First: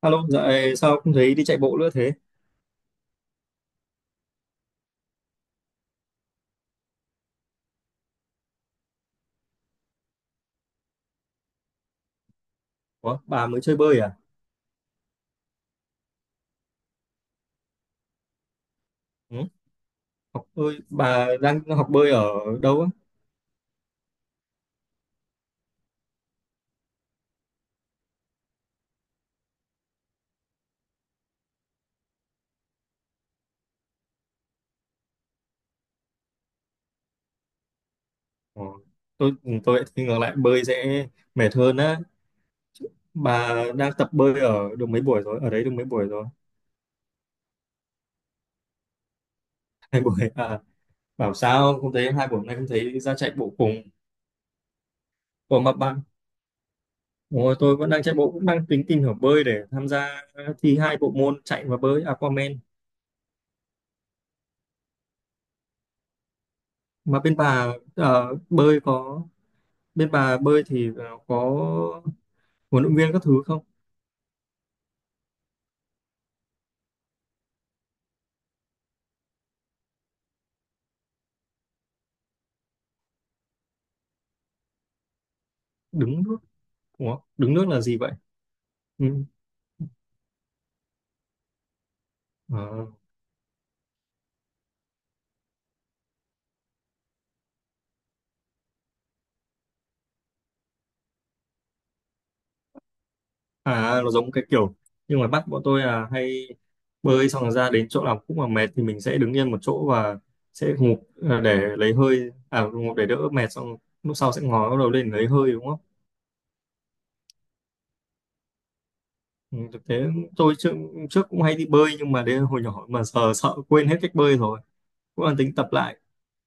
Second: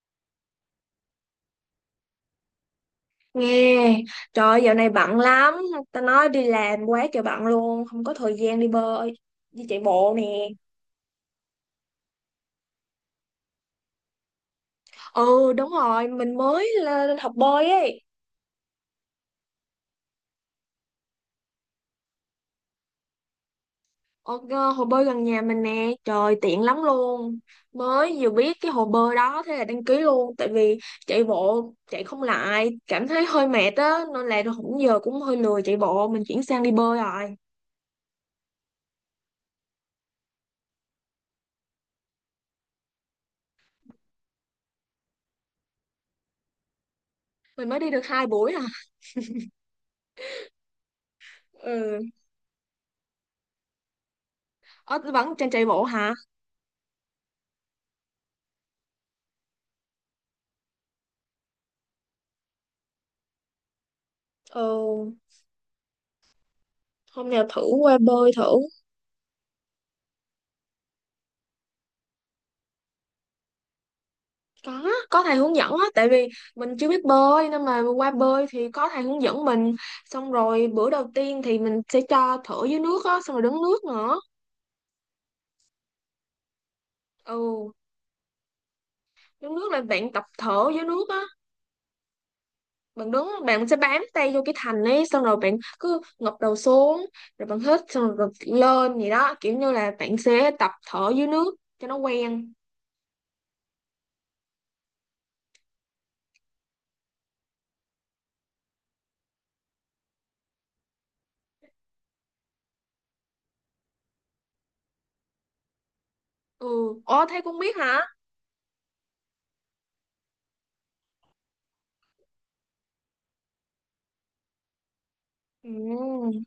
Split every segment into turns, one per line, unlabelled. Alo, dạo này sao không thấy đi chạy bộ nữa thế?
Nghe, trời ơi, dạo này bận lắm, ta nói đi làm quá trời bận luôn, không có thời gian đi bơi, đi chạy bộ nè.
Ủa, bà mới chơi bơi à?
Ừ, đúng rồi, mình mới lên học bơi ấy.
Ừ? Học bơi, bà đang học bơi ở đâu á?
Hồ bơi gần nhà mình nè, trời tiện lắm luôn. Mới vừa biết cái hồ bơi đó thế là đăng ký luôn, tại vì chạy bộ chạy không lại, cảm thấy hơi mệt á, nên là cũng giờ cũng hơi lười chạy bộ, mình chuyển sang đi bơi rồi.
Ủa, tôi lại thì ngược lại bơi sẽ mệt hơn á. Bà đang tập bơi ở được mấy buổi rồi? Ở đấy được mấy buổi rồi?
Mình mới đi được hai buổi à.
2 buổi à? Bảo sao không
Ừ.
thấy 2 buổi hôm nay không thấy ra chạy bộ cùng?
Ờ, Vẫn trên
Ủa
chạy
mà
bộ
bạn,
hả?
Ủa, Tôi vẫn đang chạy bộ cũng đang tính tìm hiểu bơi để tham gia thi hai bộ môn chạy và bơi Aquaman.
Ừ.
Mà
Hôm
bên
nào thử
bà
qua bơi
ờ,
thử.
bơi có bên bà bơi thì có huấn luyện viên các thứ không?
Có có thầy hướng dẫn á, tại vì mình chưa biết bơi nên mà qua bơi thì có thầy hướng dẫn mình, xong rồi bữa đầu tiên thì mình sẽ cho thở dưới nước á, xong rồi đứng nước nữa.
Đứng nước? Ủa, đứng nước
Ừ,
là gì vậy? Ừ.
đứng nước là bạn tập thở dưới nước á,
à,
bạn đứng bạn sẽ bám tay vô cái thành ấy, xong rồi bạn cứ ngập đầu xuống rồi bạn hít xong rồi lên gì đó, kiểu như là bạn sẽ tập thở dưới nước cho nó quen.
à, nó giống cái kiểu, nhưng mà bắt bọn tôi là hay bơi xong rồi ra đến chỗ nào cũng mà mệt thì mình sẽ đứng yên một chỗ và sẽ ngụp để lấy hơi ngụp để đỡ mệt, xong lúc sau sẽ ngó đầu lên lấy hơi, đúng không?
Ừ. Ồ thế cũng biết hả.
Ừ, thực tế tôi trước cũng hay đi bơi nhưng mà đến hồi nhỏ mà giờ sợ quên hết cách bơi rồi, cũng đang tính tập lại.
Ừ,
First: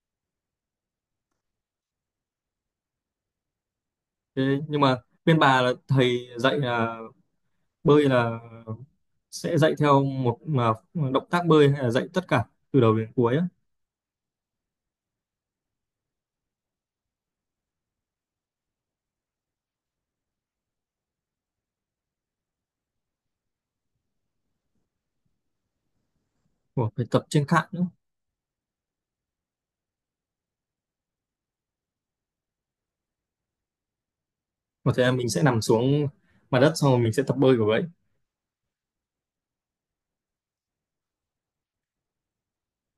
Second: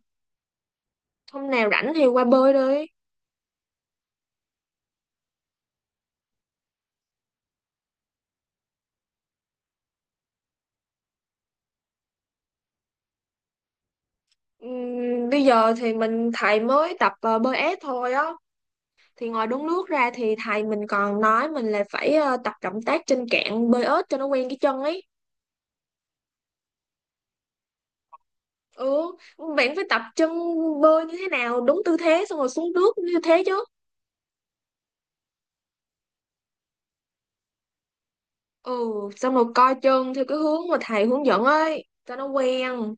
hôm nào rảnh thì qua bơi đi.
Thế nhưng mà bên bà là thầy dạy là bơi là sẽ dạy theo một mà động tác bơi hay là dạy tất cả từ đầu đến cuối á?
Bây giờ thì mình thầy mới tập bơi ép thôi á, thì ngoài đúng nước ra thì thầy mình còn nói mình là phải tập động tác trên cạn bơi ếch cho nó quen cái chân ấy.
Ủa, phải tập trên cạn nữa?
Ừ, bạn phải tập chân bơi như thế nào đúng tư thế xong rồi xuống nước như thế chứ.
Có thể là mình sẽ nằm xuống mặt đất xong rồi mình sẽ tập bơi của vậy.
Ừ, xong rồi coi chân theo cái hướng mà thầy hướng dẫn ấy cho nó quen.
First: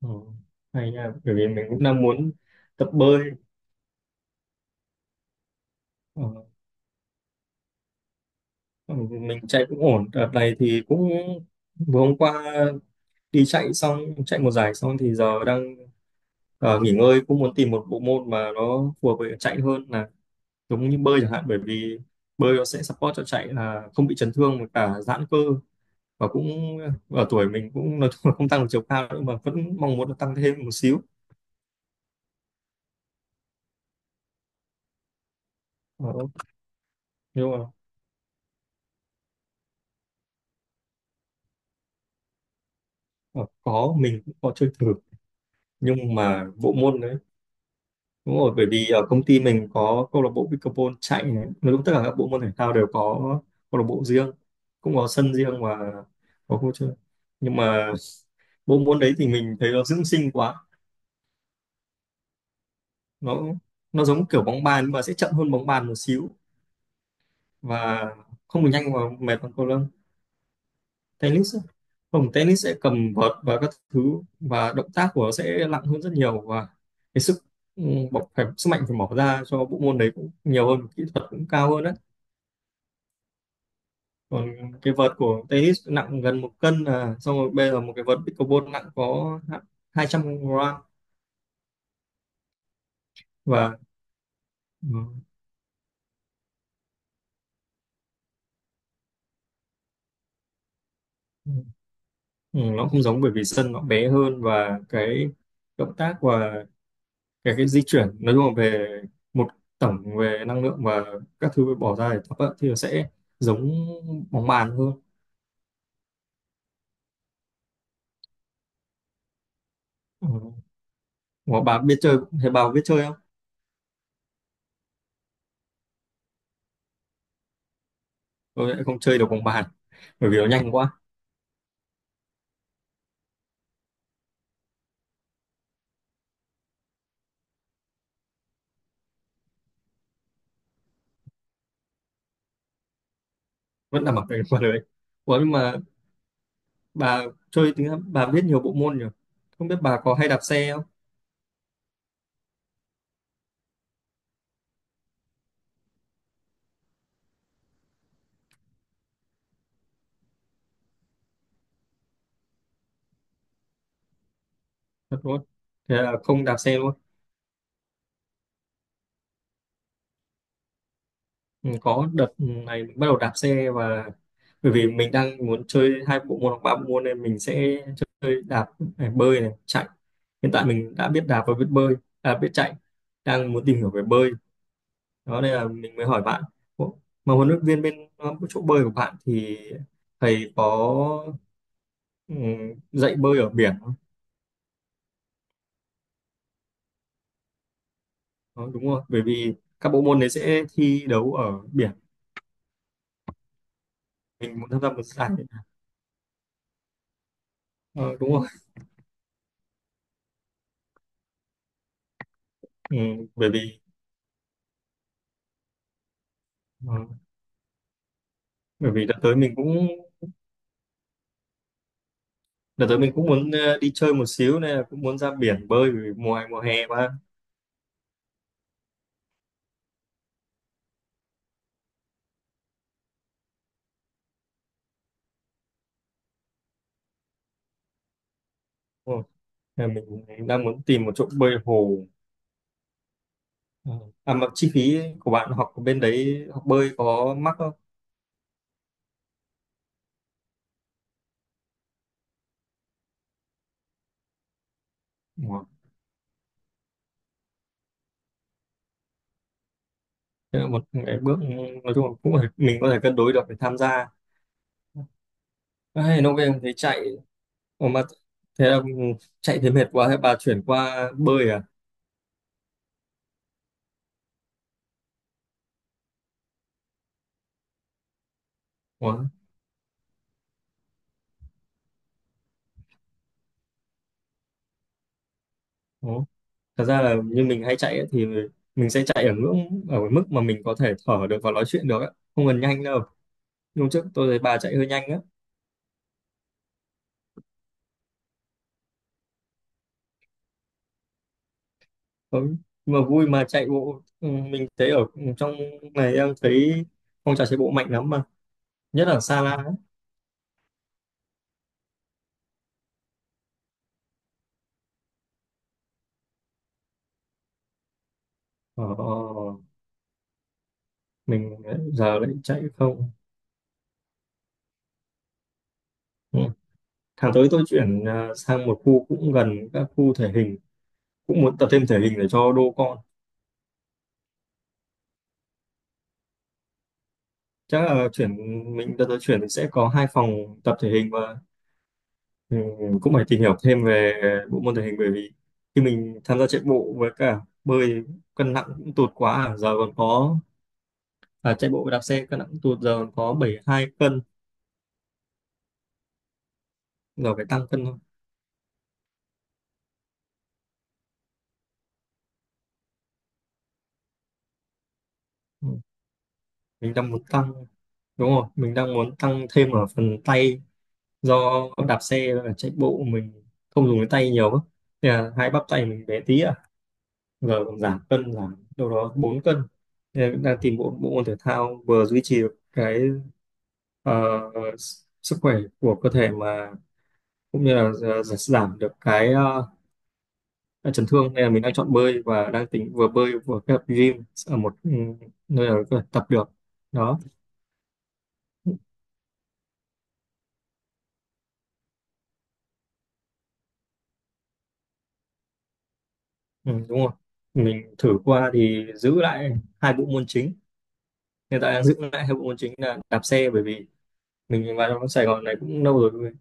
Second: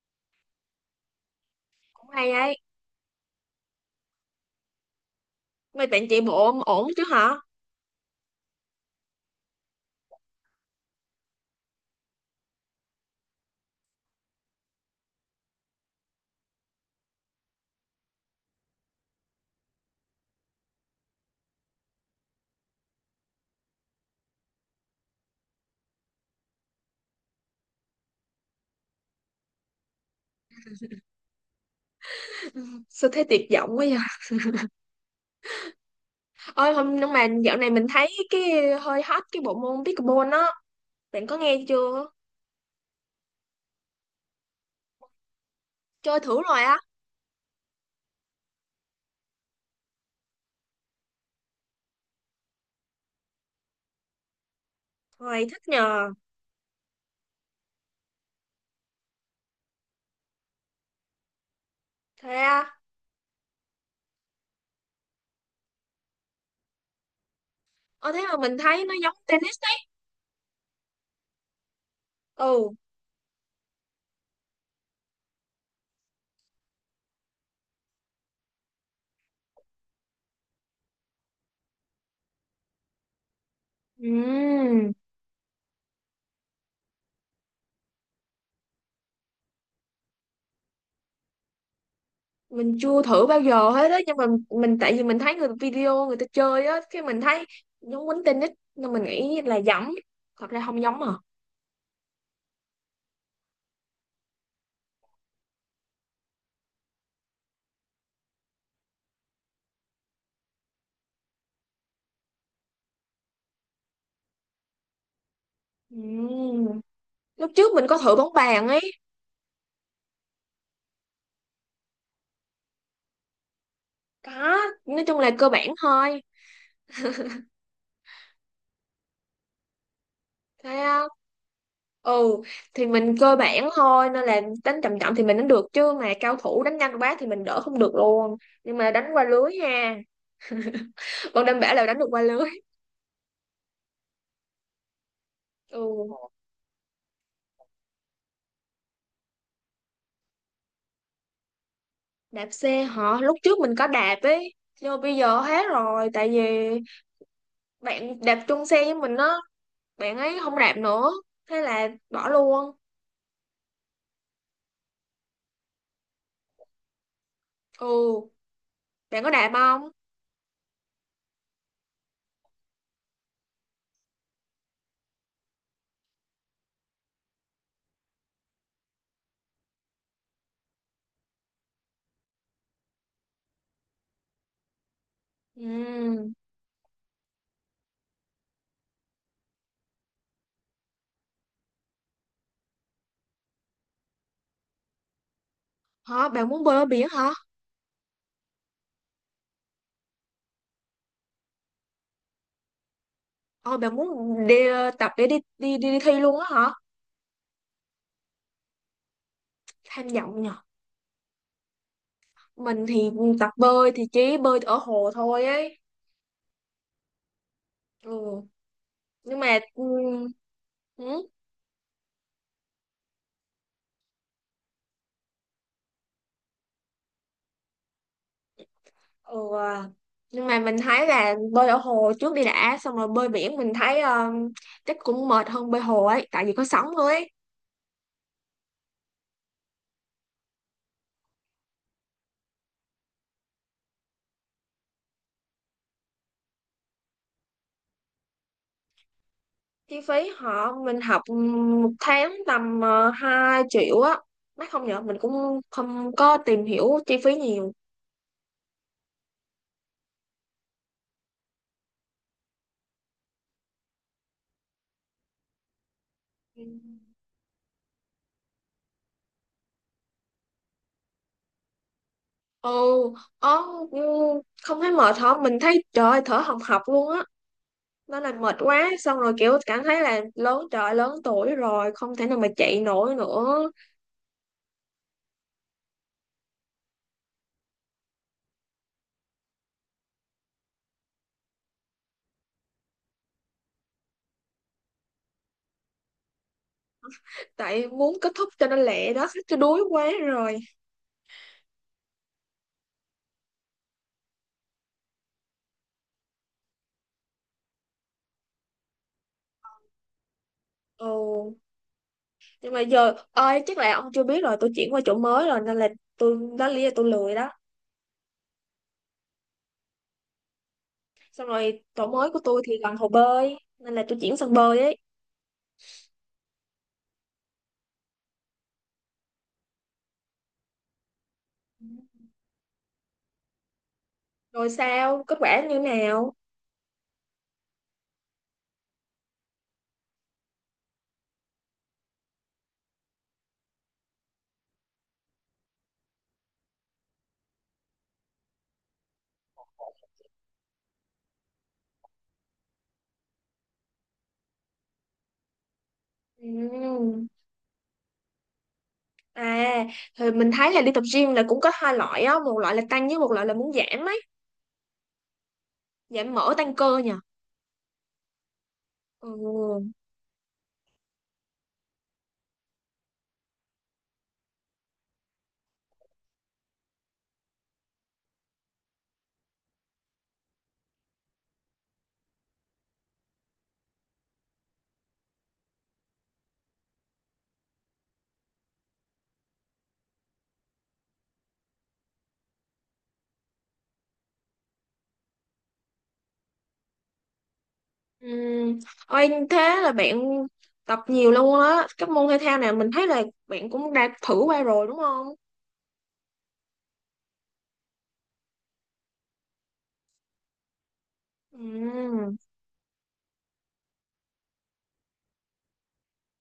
Ừ. Hay nha, bởi vì mình cũng đang
Cũng hay
muốn
ấy,
tập bơi.
mấy bạn chạy
Ờ.
bộ ổn ổn chứ hả?
Ừ, mình chạy cũng ổn, đợt này thì cũng vừa hôm qua đi chạy xong, chạy một giải xong thì giờ đang nghỉ ngơi, cũng muốn tìm một bộ môn mà nó phù hợp với chạy hơn, là giống như bơi chẳng hạn, bởi vì bơi nó sẽ support cho chạy là không bị chấn thương và cả giãn cơ, và cũng ở tuổi mình cũng nói chung là không tăng được chiều cao nữa mà vẫn mong muốn là tăng thêm một xíu.
Sao thấy tuyệt vọng quá vậy.
Ờ,
Ôi hôm, nhưng mà
nhưng
dạo
mà
này mình thấy cái hơi hot cái bộ môn pickleball á, bạn có nghe chưa?
ờ, có, mình cũng có chơi thử nhưng
Chơi thử
mà
rồi
bộ
á?
môn đấy, đúng rồi, bởi vì ở công ty mình có câu lạc bộ pickleball, chạy này, nói chung tất cả các bộ môn thể thao đều có câu lạc bộ riêng, cũng có sân
Rồi
riêng
thích
và
nhờ.
có khu chơi, nhưng mà bộ môn đấy thì mình thấy nó dưỡng sinh quá,
Thế á?
nó nó giống kiểu bóng bàn nhưng mà sẽ chậm hơn bóng bàn một xíu, và
Ờ thế mà mình
không được
thấy
nhanh
nó
và
giống
mệt bằng
tennis
cầu
đấy.
lông, tennis á. Không, tennis
Ừ.
sẽ cầm vợt và các thứ, và động tác của nó sẽ nặng hơn rất nhiều, và cái sức ừ, bỏ phải sức mạnh phải bỏ ra cho bộ môn đấy cũng nhiều hơn, kỹ thuật cũng cao hơn đấy. Còn
Ừm,
cái vợt của tennis nặng gần 1 cân à, xong rồi bây giờ một cái vợt pickleball nặng có 200 gram.
mình chưa thử bao giờ
Và
hết á, nhưng mà tại
ừ,
vì mình thấy người video người ta chơi á, cái mình thấy giống quýnh tennis nên mình nghĩ là giống, thật ra không giống à.
ừ, nó không giống bởi vì sân nó bé hơn, và cái động tác và cái di chuyển nói chung là về một tổng về năng lượng và các thứ bỏ ra để tập á, thì nó sẽ giống bóng bàn hơn.
Ừm, Lúc trước mình có thử bóng bàn ấy.
Ừ. Mà bà biết chơi thế bà có biết chơi không?
Có, nói chung là cơ bản thôi.
Tôi lại không chơi được bóng bàn bởi vì nó nhanh
Thấy
quá.
không. Ừ, thì mình cơ bản thôi nên là đánh chậm chậm thì mình đánh được, chứ mà cao thủ đánh nhanh quá thì mình đỡ không được luôn. Nhưng mà đánh qua lưới ha, còn đảm bảo là đánh được qua lưới.
Vẫn là mặc cái quần đấy. Ủa nhưng mà
Ừ.
bà chơi thì bà biết nhiều bộ môn nhỉ, không biết bà có hay đạp xe không?
Đạp xe hả, lúc trước mình có đạp ấy, nhưng mà bây giờ hết rồi tại vì bạn đạp chung xe với mình á, bạn ấy không đạp nữa, thế là bỏ luôn.
Thật luôn? Thế là không đạp xe luôn?
Ừ, bạn có đạp không?
Ừ, có, đợt này mình bắt đầu đạp xe, và bởi vì mình đang muốn chơi hai bộ môn hoặc ba bộ môn nên mình sẽ chơi đạp này, bơi này, chạy. Hiện tại mình đã biết đạp và biết bơi, à, biết chạy, đang muốn tìm hiểu về bơi đó nên là mình mới hỏi
Ừ.
bạn. Ủa, mà huấn luyện viên bên chỗ bơi của bạn thì thầy có ừ, dạy bơi ở biển không?
Hả, bạn muốn bơi ở biển hả?
Đó, đúng không, bởi vì các bộ môn đấy sẽ thi đấu ở biển,
Ờ bạn muốn đi
mình muốn tham gia một
tập để
giải.
đi thi luôn á hả?
Ờ, đúng không?
Tham vọng nhỉ. Mình
Ừ,
thì tập
bởi vì
bơi thì chỉ bơi ở hồ thôi ấy.
ờ,
Ừ,
bởi vì đã tới
nhưng
mình
mà, ừ,
cũng
ừ,
Đợt tới mình cũng muốn đi chơi một xíu, nên là cũng muốn ra biển bơi, vì mùa mùa hè mà.
ừ. À. Nhưng mà mình thấy là bơi ở hồ trước đi đã, xong rồi bơi biển mình thấy chắc cũng mệt hơn bơi hồ ấy tại vì có sóng thôi ấy.
Đúng không? Nên mình đang muốn tìm một chỗ bơi hồ. Ờ. À mà chi phí của bạn học ở bên đấy học bơi có mắc không?
Chi phí mình học, một tháng tầm 2 triệu á, mắc không nhở, mình
Đúng
cũng
không?
không có tìm hiểu chi phí nhiều.
Thế là một cái bước, nói chung là cũng phải, mình có thể cân đối được để tham gia. Ai, nó về
Ừ.
thấy chạy. Ủa mà, thế là chạy thấy mệt quá thế bà chuyển qua bơi à?
Ừ, ờ, ừ, không thấy mệt hả, mình thấy trời ơi, thở hồng hộc luôn á, nó làm mệt quá, xong
Ủa?
rồi kiểu cảm thấy là lớn tuổi rồi không thể nào mà chạy nổi nữa.
Ủa? Thật ra là như mình hay chạy ấy, thì mình sẽ chạy ở ngưỡng ở cái mức mà mình có thể thở được và nói chuyện được ấy. Không cần nhanh đâu, hôm trước tôi thấy bà chạy hơi nhanh á.
Tại muốn kết thúc cho nó lẹ đó chứ đuối quá rồi.
Ờ, mà vui mà chạy bộ, mình thấy ở trong này em thấy phong trào chạy bộ mạnh lắm mà, nhất là Sa La.
Ồ, nhưng mà giờ ơi chắc là ông chưa biết rồi, tôi chuyển qua chỗ mới rồi nên là đó là lý do tôi lười đó.
Ờ,
Xong
mình
rồi chỗ
giờ
mới
lại
của tôi
chạy
thì gần hồ
không.
bơi nên là tôi chuyển sang bơi ấy.
Ừ. Tháng tới tôi chuyển sang một khu cũng gần các khu thể hình, cũng muốn tập thêm thể hình để cho đô con.
Rồi sao kết quả như nào?
Chắc là chuyển Mình đợt tới chuyển mình sẽ có hai phòng tập thể hình và ừ, cũng phải tìm hiểu thêm về bộ môn thể hình, bởi vì khi mình tham gia chạy bộ với cả bơi cân nặng cũng tụt quá. À, giờ còn có, à, chạy bộ và đạp xe cân nặng tuột giờ có 72 cân.
Ừm.
Giờ phải tăng cân thôi.
À thì mình thấy là đi tập gym là cũng có hai loại á, một loại là tăng với một loại là muốn giảm ấy,
Ừ.
giảm mỡ tăng
mình
cơ
đang
nhỉ.
muốn tăng Đúng rồi, mình đang muốn tăng thêm ở
Ừ.
phần tay, do đạp xe và chạy bộ mình không dùng cái tay nhiều á. Thế là hai bắp tay mình bé tí à, giờ còn giảm cân, giảm đâu đó 4 cân. Thế là đang tìm bộ bộ môn thể thao vừa duy trì được cái ờ, sức khỏe của cơ thể, mà cũng như là giảm được cái chấn thương, nên là mình đang chọn bơi và đang tính vừa bơi vừa kết hợp gym ở một nơi nào đó có thể tập được đó.
Ừm. Ôi, thế là bạn tập nhiều luôn á. Các môn thể thao nào mình thấy là bạn cũng đã thử qua rồi đúng không?
Ừ, đúng rồi, mình thử qua thì giữ lại hai bộ môn chính, hiện tại đang giữ lại hai
Ừm.
bộ môn chính là đạp xe, bởi vì mình vào trong Sài Gòn này cũng lâu rồi,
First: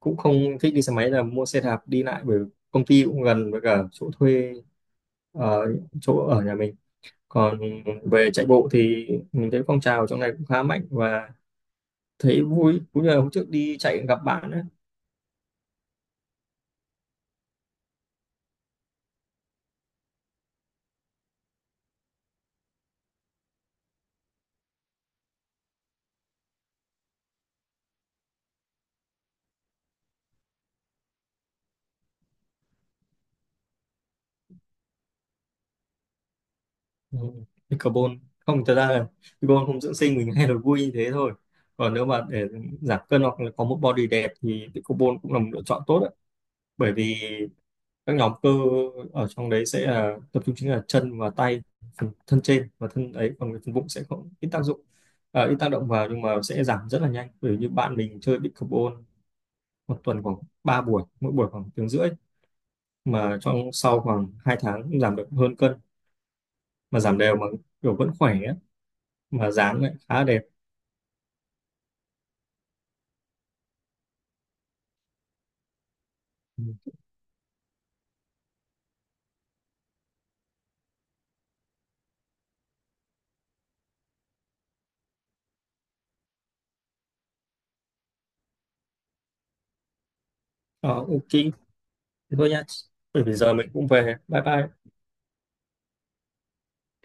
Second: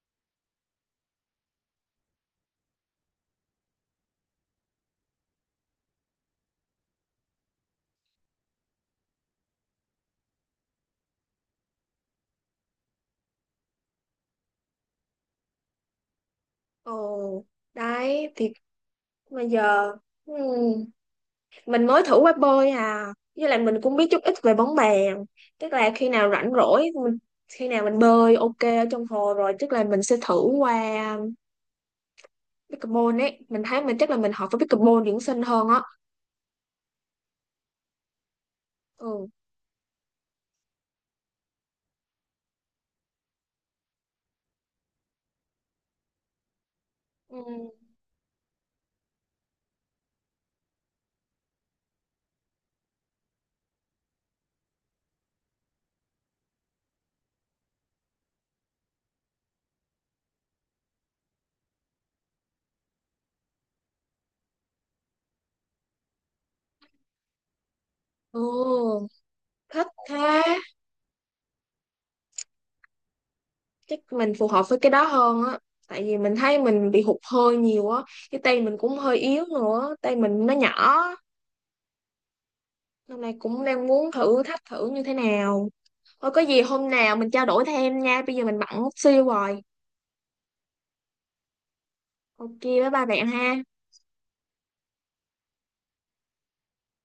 cũng không thích đi xe máy là mua xe đạp đi lại, bởi công ty cũng gần với cả chỗ thuê ở, chỗ ở nhà mình. Còn về chạy bộ thì mình thấy phong trào trong này cũng khá mạnh và thấy vui, cũng như là hôm trước đi chạy gặp bạn ấy.
Ồ, đấy thì bây giờ, ừm, mình mới thử qua bơi à. Với lại mình cũng biết chút ít về bóng bàn. Tức là khi nào rảnh rỗi mình, khi nào mình bơi ok ở trong hồ rồi tức là mình sẽ thử qua pickleball ấy, mình thấy mình chắc là mình hợp với pickleball dưỡng sinh hơn á.
Ừ, cái carbon không, thật ra là
Ừ,
carbon không dưỡng sinh mình hay là vui như thế thôi, còn nếu mà để giảm cân hoặc là có một body đẹp thì cái carbon cũng là một lựa chọn tốt đấy, bởi vì
ừ,
các nhóm cơ ở trong đấy sẽ là tập trung chính là chân và tay, phần thân trên và thân ấy, còn cái phần bụng sẽ không, ít tác dụng, à, ít tác động vào, nhưng mà sẽ giảm rất là nhanh, bởi vì như bạn mình chơi big carbon 1 tuần khoảng 3 buổi, mỗi buổi khoảng tiếng rưỡi, mà trong sau khoảng 2 tháng cũng giảm được hơn cân, mà giảm đều mà kiểu vẫn khỏe ấy,
ừ,
mà dáng
thích
lại khá
thế.
đẹp.
Chắc mình phù hợp với cái đó hơn á, tại vì mình thấy
Ừ.
mình bị hụt hơi nhiều á, cái tay mình cũng hơi yếu nữa, tay mình nó nhỏ. Hôm nay cũng đang muốn thử thách thử như thế nào. Thôi có gì hôm nào mình trao đổi thêm nha, bây giờ mình bận xíu rồi.
Ờ, ok. Thế thôi
Ok
nha.
bye bye
Bởi
bạn
vì giờ
ha.
mình cũng về. Bye bye.